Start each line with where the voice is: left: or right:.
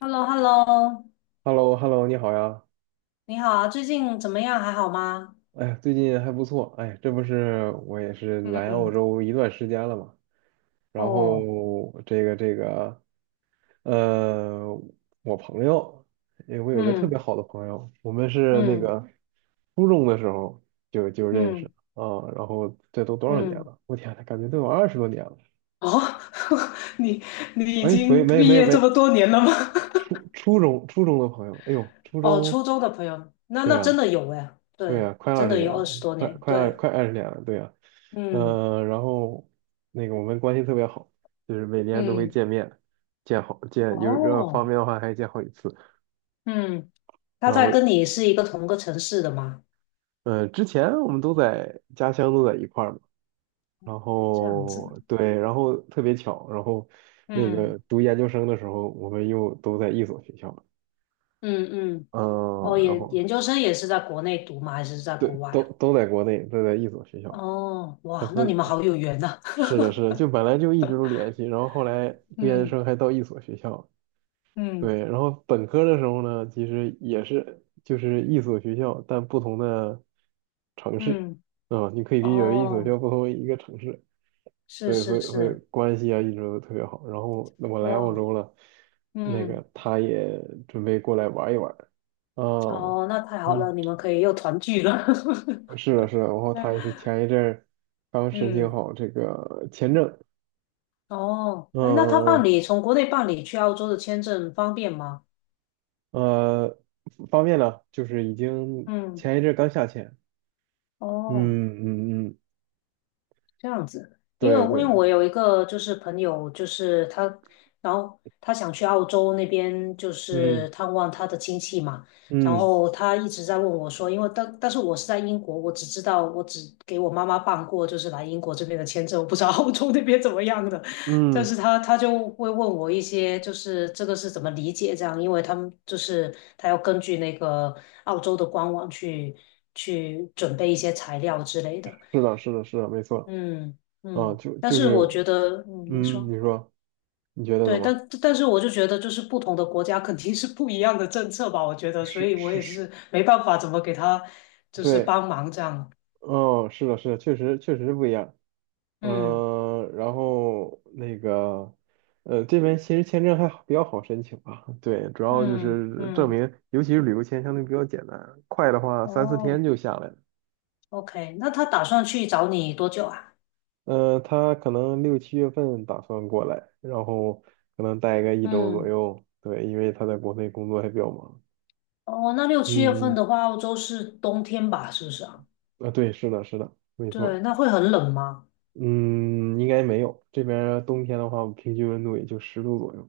left: h e l l o h e l l o
right: h e l l o h e l l o 你好呀！
left: 你好啊，最近怎么样？还好吗？
right: 哎呀，最近还不错。哎，这不是我也是来澳
left: 嗯，
right: 洲一段时间了嘛，然后
left: 哦，
right: 这个，呃，我朋友，哎，我有个特别
left: 嗯
right: 好的朋友，我们是那
left: 嗯
right: 个初中的时候就认识
left: 嗯
right: 啊，然后这都多少年
left: 嗯，
right: 了？我天呐，感觉都有20多年了。
left: 哦，你你已
right: 哎，没
left: 经
right: 没
left: 毕
right: 没
left: 业
right: 没，
left: 这么多年了吗？
right: 初中的朋友，哎呦，初
left: 哦，
right: 中，
left: 初中的朋友，那
right: 对
left: 那真
right: 呀。
left: 的有哎，
right: 对呀，
left: 对，
right: 快
left: 真
right: 二十
left: 的
right: 年
left: 有二
right: 了，
left: 十多
right: 快
left: 年，
right: 快二
left: 对，
right: 快二十年了，对呀，
left: 嗯
right: 嗯、然后那个我们关系特别好，就是每年都会
left: 嗯，
right: 见面，见好见有要方
left: 哦，
right: 便的话还见好几次。
left: 嗯，他
right: 然
left: 在
right: 后
left: 跟你是一个同个城市的吗？
right: 之前我们都在家乡都在一块儿嘛，然
left: 这样
right: 后
left: 子，
right: 对，然后特别巧，然后那
left: 嗯
right: 个读研究生的时候，我们又都在一所学校，
left: 嗯嗯，哦，
right: 嗯、然
left: 研
right: 后
left: 研究生也是在国内读吗？还是在
right: 对，
left: 国外
right: 都
left: 啊？
right: 都在国内，都在一所学校，
left: 哦，哇，那你们好有缘呐。
right: 是的，是的，就本来就一直都联系，然后后来研究
left: 嗯
right: 生还到一所学校，
left: 嗯
right: 对，然后本科的时候呢，其实也是就是一所学校，但不同的城市，
left: 嗯，
right: 啊、你可以理解为一所学
left: 哦，
right: 校不同于一个城市，
left: 是
right: 对，所
left: 是
right: 以所以
left: 是，
right: 关系啊一直都特别好。然后那我来澳
left: 哇，
right: 洲了，那
left: 嗯，
right: 个他也准备过来玩一玩，啊、
left: 哦，那太好了，
right: 嗯，
left: 你们可以又团聚了。
right: 是的，是的，然后他也是前一阵儿刚 申请
left: 嗯，
right: 好这个签证。
left: 哦，
right: 嗯
left: 哎，那他
right: 嗯
left: 办理
right: 嗯，
left: 从国内办理去澳洲的签证方便吗？
right: 呃，方便了，就是已经
left: 嗯，
right: 前一阵刚下签，嗯
left: 哦。
right: 嗯嗯，
left: 这样子，因
right: 对
left: 为因为
right: 对，
left: 我有一个就是朋友，就是他，然后他想去澳洲那边，就
right: 嗯
left: 是探望他的亲戚嘛。然
right: 嗯
left: 后他一直在问我说，因为但是我是在英国，我只知道我只给我妈妈办过就是来英国这边的签证，我不知道澳洲那边怎么样的。但
right: 嗯，
left: 是他就会问我一些，就是这个是怎么理解这样，因为他们就是他要根据那个澳洲的官网去准备一些材料之类的。
right: 是的，是的，是的，没错。
left: 嗯
right: 啊，
left: 嗯，
right: 就
left: 但
right: 就
left: 是我
right: 是，
left: 觉得，嗯，您
right: 嗯，
left: 说，
right: 你说，你觉得怎
left: 对，但
right: 么？
left: 但是我就觉得，就是不同的国家肯定是不一样的政策吧，我觉得，所
right: 是
left: 以我
right: 是
left: 也
right: 是，
left: 是没办法怎么给他就是
right: 对，
left: 帮忙这样。
right: 哦，是的，是的，确实不一样。
left: 嗯
right: 然后那个，这边其实签证还好比较好申请吧。对，主要就
left: 嗯
right: 是证
left: 嗯，
right: 明，尤其是旅游签相对比较简单，快的话三四天
left: 哦
right: 就下来了。
left: ，OK，那他打算去找你多久啊？
right: 他可能6、7月份打算过来，然后可能待个1周左
left: 嗯，
right: 右。对，因为他在国内工作还比较忙。
left: 哦，那六七月份
right: 嗯，
left: 的话，澳洲是冬天吧，是不是啊？
right: 啊，对，是的，是的，没
left: 对，
right: 错。
left: 那会很冷吗？
right: 嗯，应该没有。这边儿冬天的话，平均温度也就10度左右。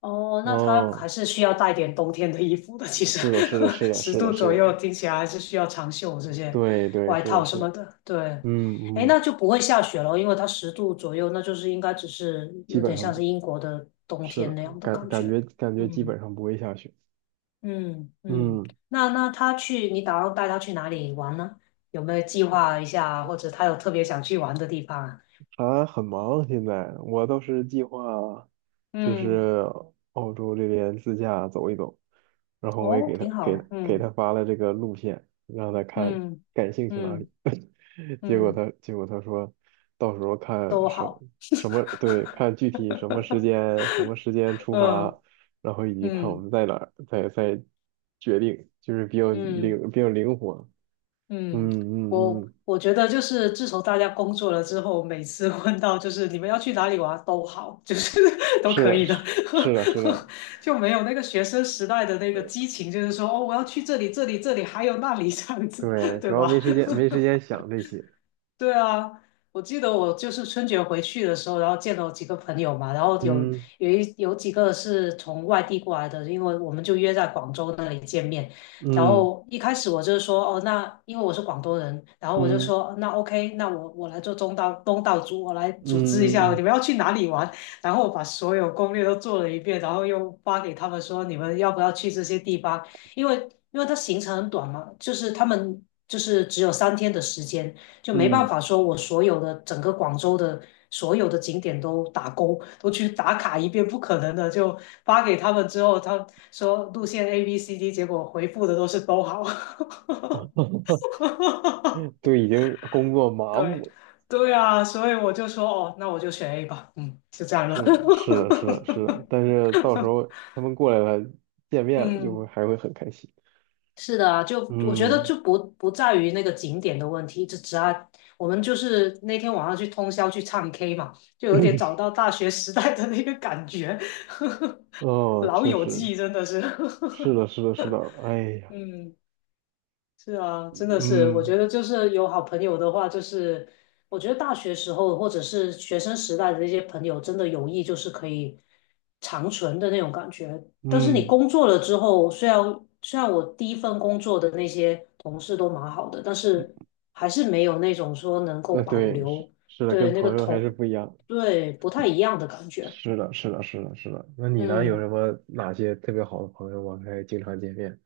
left: 哦，那他还
right: 哦，
left: 是需要带点冬天的衣服的。其实
right: 是的，是的，是 的，
left: 十
right: 是的，
left: 度
right: 是
left: 左右，
right: 的，
left: 听起来还是需要长袖这些
right: 对，对，
left: 外
right: 是的，
left: 套什
right: 是的。
left: 么的。对，
right: 嗯
left: 哎，那
right: 嗯，
left: 就不会下雪了，因为它十度左右，那就是应该只是
right: 基
left: 有
right: 本
left: 点
right: 上
left: 像
right: 不，
left: 是英国的冬
right: 是
left: 天
right: 的，
left: 那样的
right: 感
left: 感
right: 感
left: 觉。
right: 觉感觉基
left: 嗯
right: 本上不会下雪。
left: 嗯嗯，
right: 嗯。
left: 那那他去，你打算带他去哪里玩呢？有没有计划一下，或者他有特别想去玩的地方啊？
right: 啊，很忙现在，我倒是计划就
left: 嗯，
right: 是澳洲这边自驾走一走，然后我也
left: 哦，挺好。
right: 给
left: 嗯
right: 他发了这个路线，让他看
left: 嗯
right: 感兴趣哪里。
left: 嗯
right: 结果
left: 嗯，
right: 他结果他说，到时候看
left: 都
right: 什么
left: 好。
right: 看具体什么时间出发，
left: 嗯
right: 然后以及看我
left: 嗯
right: 们在哪儿，再决定，就是比较
left: 嗯
right: 灵比较灵活。嗯
left: 嗯，我
right: 嗯嗯，
left: 我觉得就是自从大家工作了之后，每次问到就是你们要去哪里玩都好，就是 都
right: 是
left: 可
right: 的，
left: 以
right: 是
left: 的，
right: 是的，是的。
left: 就没有那个学生时代的那个激情，就是说哦，我要去这里这里这里，还有那里这样子，
right: 对，
left: 对
right: 主要没
left: 吧？
right: 时间，没时间想这些。
left: 对啊，我记得我就是春节回去的时候，然后见到几个朋友嘛，然后
right: 嗯
left: 有几个是从外地过来的，因为我们就约在广州那里见面。然
right: 嗯
left: 后一开始我就说，哦，那因为我是广东人，然后我就
right: 嗯
left: 说，那 OK，那我来做东道主，我来组织一
right: 嗯
left: 下
right: 嗯
left: 你们要去哪里玩。然后我把所有攻略都做了一遍，然后又发给他们说，你们要不要去这些地方？因为因为它行程很短嘛，就是他们就是只有3天的时间。就没办
right: 嗯
left: 法说我所有的整个广州的所有的景点都打勾，都去打卡一遍，不可能的。就发给他们之后，他说路线 A、B、C、D，结果回复的都是都好。
right: 嗯，就已经工作麻
left: 对，
right: 木了。
left: 对啊，所以我就说哦，那我就选 A 吧。嗯，就这样了。
right: 是是的，是的，是的。但 是到时候他们过来了，见面了，就会
left: 嗯。
right: 还会很开心。
left: 是的啊，就我觉得
right: 嗯，
left: 就不在于那个景点的问题，就只要我们就是那天晚上去通宵去唱 K 嘛，就有点找 到大学时代的那个感觉，
right: 哦，
left: 老
right: 确
left: 友
right: 实
left: 记真的是，
right: 是的，是的，是的。哎 呀，
left: 嗯。是啊，真的是，我
right: 嗯
left: 觉得就是有好朋友的话，就是我觉得大学时候或者是学生时代的那些朋友，真的友谊就是可以长存的那种感觉。但是你
right: 嗯，
left: 工作了之后，虽然我第一份工作的那些同事都蛮好的，但是还是没有那种说能够保
right: 对，是
left: 留
right: 是的，
left: 对
right: 跟
left: 那个
right: 朋友还是
left: 同
right: 不一样。
left: 对不太一样的感觉。
right: 是的，是的，是的，是的。那你呢？有
left: 嗯。
right: 什么哪些特别好的朋友吗？还经常见面？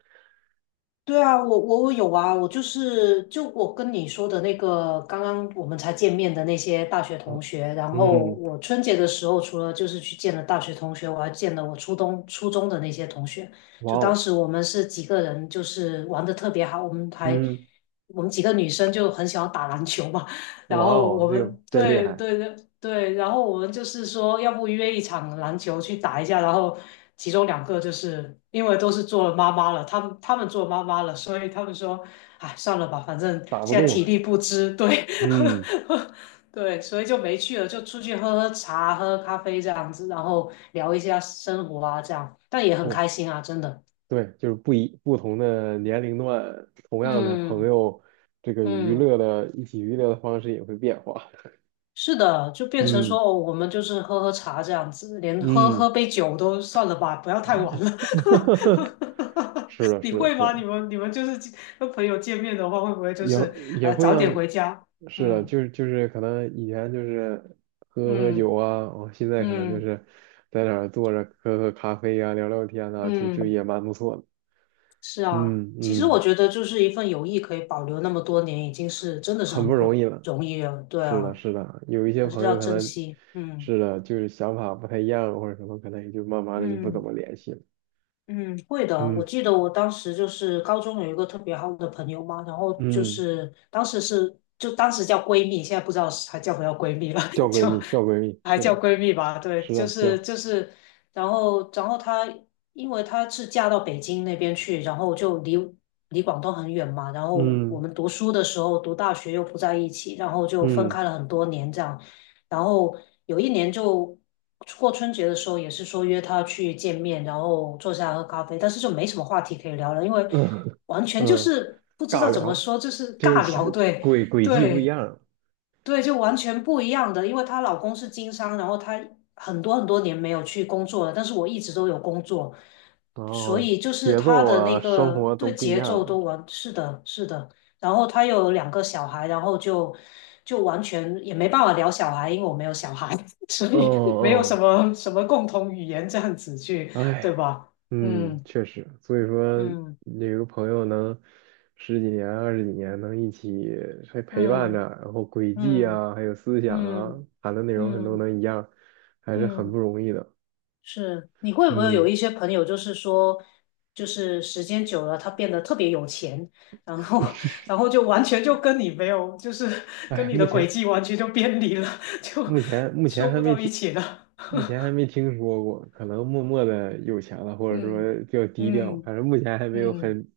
left: 对啊，我有啊，我就是就我跟你说的那个，刚刚我们才见面的那些大学
right: 哦
left: 同学，然后
right: 嗯，
left: 我春节的时候，除了就是去见了大学同学，我还见了我初中的那些同学。
right: 哇
left: 就当
right: 哦，
left: 时我们是几个人，就是玩的特别好，
right: 嗯，
left: 我们几个女生就很喜欢打篮球嘛，然
right: 哇
left: 后
right: 哦，
left: 我
right: 这个
left: 们
right: 真厉
left: 对
right: 害，
left: 对，对。对，然后我们就是说，要不约一场篮球去打一下，然后其中两个就是因为都是做了妈妈了，他们做妈妈了，所以他们说，哎，算了吧，反正
right: 打不
left: 现在
right: 动
left: 体
right: 了。
left: 力不支，对，
right: 嗯，
left: 对，所以就没去了，就出去喝喝茶、喝咖啡这样子，然后聊一下生活啊，这样，但也很
right: 是，
left: 开心啊，真的，
right: 对，就是不同的年龄段，同样的朋
left: 嗯
right: 友，这个娱
left: 嗯。
right: 乐的一起娱乐的方式也会变化。
left: 是的，就变成说，
right: 嗯
left: 哦，我们就是喝喝茶这样子，连喝喝
right: 嗯，
left: 杯酒都算了吧，不要太晚了。
right: 是的，
left: 你
right: 是的，
left: 会
right: 是
left: 吗？你
right: 的，
left: 们你们就是跟朋友见面的话，会不会就
right: 也
left: 是
right: 也会
left: 早点
right: 让，
left: 回家？
right: 是的，
left: 嗯
right: 就是可能以前就是喝喝
left: 嗯
right: 酒啊，哦，现在可能就
left: 嗯
right: 是在那儿坐着喝喝咖啡啊，聊聊天啊，就
left: 嗯，
right: 也蛮不错的。
left: 是啊。
right: 嗯
left: 其实我
right: 嗯，
left: 觉得，就是一份友谊可以保留那么多年，已经是真的是
right: 很不
left: 很
right: 容易
left: 不
right: 了。
left: 容易了。对
right: 是的，
left: 啊，
right: 是的，有一些
left: 还是
right: 朋
left: 要
right: 友可
left: 珍
right: 能
left: 惜。嗯
right: 是的，就是想法不太一样或者什么，可能也就慢慢的就不怎
left: 嗯。
right: 么联系了。
left: 嗯，会的。我
right: 嗯
left: 记得我当时就是高中有一个特别好的朋友嘛，然后就
right: 嗯，
left: 是当时是就当时叫闺蜜，现在不知道是还叫不叫闺蜜了，
right: 叫 闺
left: 就
right: 蜜，叫闺蜜，
left: 还
right: 是
left: 叫
right: 的，
left: 闺蜜吧。对，
right: 是
left: 就
right: 的，
left: 是
right: 叫，
left: 就是，然后因为她是嫁到北京那边去，然后就离广东很远嘛，然后我
right: 嗯
left: 们读书的时候读大学又不在一起，然后就分
right: 嗯
left: 开了很多年这样。然后有一年就过春节的时候，也是说约他去见面，然后坐下来喝咖啡，但是就没什么话题可以聊了，因为
right: 嗯
left: 完 全就
right: 嗯，
left: 是不知
right: 尬
left: 道怎么
right: 聊，
left: 说，就是
right: 就
left: 尬聊，
right: 是
left: 对
right: 轨迹不一
left: 对。
right: 样，
left: 对，就完全不一样的，因为她老公是经商，然后她很多很多年没有去工作了，但是我一直都有工作，
right: 然
left: 所
right: 后
left: 以就是
right: 节
left: 她
right: 奏
left: 的
right: 啊，
left: 那
right: 生
left: 个
right: 活都
left: 对
right: 不一
left: 节奏
right: 样
left: 都完，是的，是的。然后她有2个小孩，然后就完全也没办法聊小孩，因为我没有小孩，所
right: 嗯
left: 以没有什
right: 嗯
left: 么什么共同语言这样子去，对
right: 哎，
left: 吧？
right: 嗯，确实，所以说
left: 嗯
right: 有个朋友能十几年、20几年能一起还陪伴着，
left: 嗯
right: 然后轨迹
left: 嗯
right: 啊，还有思
left: 嗯
right: 想啊，
left: 嗯
right: 谈的内
left: 嗯嗯。
right: 容很多
left: 嗯嗯
right: 能一样，还是很不
left: 嗯。
right: 容易的。
left: 是，你会不会有
right: 嗯，
left: 一些朋友，就是说，就是时间久了，他变得特别有钱，然后，然后就完全就跟你没有，就是跟
right: 哎，
left: 你的
right: 目
left: 轨
right: 前
left: 迹完全就偏离了，就
right: 目前目前
left: 说
right: 还
left: 不
right: 没
left: 到一
right: 听，
left: 起了。
right: 目前还没听说过，可能默默的有钱了，或者
left: 嗯
right: 说比较低调，
left: 嗯
right: 反正目前还没有
left: 嗯，
right: 很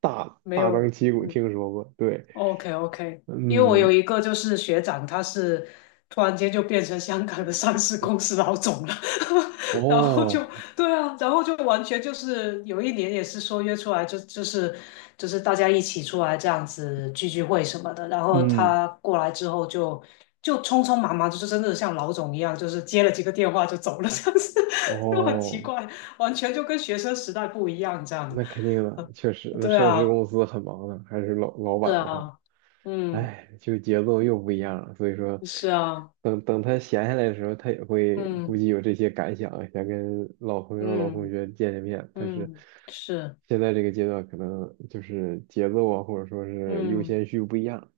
left: 没
right: 大张
left: 有，
right: 旗鼓
left: 嗯
right: 听说过。对，
left: OK OK，因为我有
right: 嗯，
left: 一个就是学长，他是突然间就变成香港的上市公司老总了，然后就
right: 哦，
left: 对啊，然后就完全就是有一年也是说约出来就是大家一起出来这样子聚会什么的，然后
right: 嗯，
left: 他过来之后就匆匆忙忙，就是真的像老总一样，就是接了几个电话就走了，这样子 就很奇
right: 哦。
left: 怪，完全就跟学生时代不一样这样。
right: 那肯定的，确实，那
left: 对
right: 上市
left: 啊，
right: 公司很忙的，还是老板
left: 对
right: 的话，
left: 啊，嗯，
right: 哎，就节奏又不一样了。所以说，
left: 是啊。
right: 等他闲下来的时候，他也会估
left: 嗯
right: 计有这些感想，想跟老朋友、老同
left: 嗯
right: 学见见面。但是
left: 嗯，是，
right: 现在这个阶段，可能就是节奏啊，或者说是优
left: 嗯
right: 先序不一样。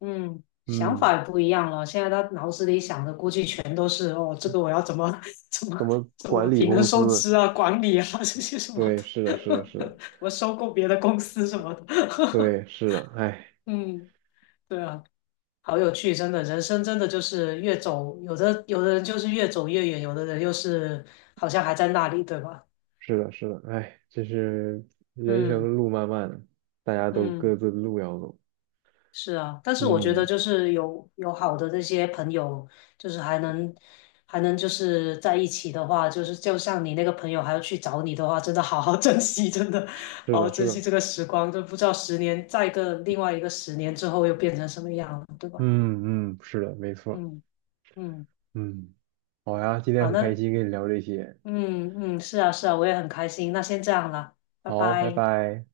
left: 嗯，想
right: 嗯，
left: 法也不一样了。现在他脑子里想的估计全都是哦，这个我要怎么 怎
right: 怎
left: 么
right: 么
left: 怎么
right: 管理
left: 平衡
right: 公
left: 收
right: 司？
left: 支啊、管理啊 这些什么
right: 对，是的，是的，是的，
left: 的，我收购别的公司什么的。
right: 对，是的，哎。
left: 嗯，对啊，好有趣，真的，人生真的就是越走，有的人就是越走越远，有的人又是好像还在那里，对吧？
right: 是的，是的，哎，这是人
left: 嗯
right: 生路漫漫，大家都各
left: 嗯。
right: 自的路要走。
left: 是啊，但是我觉得
right: 嗯，
left: 就是有好的这些朋友，就是还能就是在一起的话，就是就像你那个朋友还要去找你的话，真的好好 珍惜，真的
right: 是
left: 好
right: 的，
left: 好
right: 是
left: 珍惜
right: 的，
left: 这个时光，就不知道十年再一个另外一个十年之后又变成什么样了，对吧？
right: 嗯嗯，是的，没错，
left: 嗯嗯，
right: 嗯，好呀，今天
left: 好，
right: 很开
left: 那
right: 心跟你聊这些，
left: 嗯嗯，是啊是啊，我也很开心，那先这样了，拜
right: 好，拜
left: 拜。
right: 拜。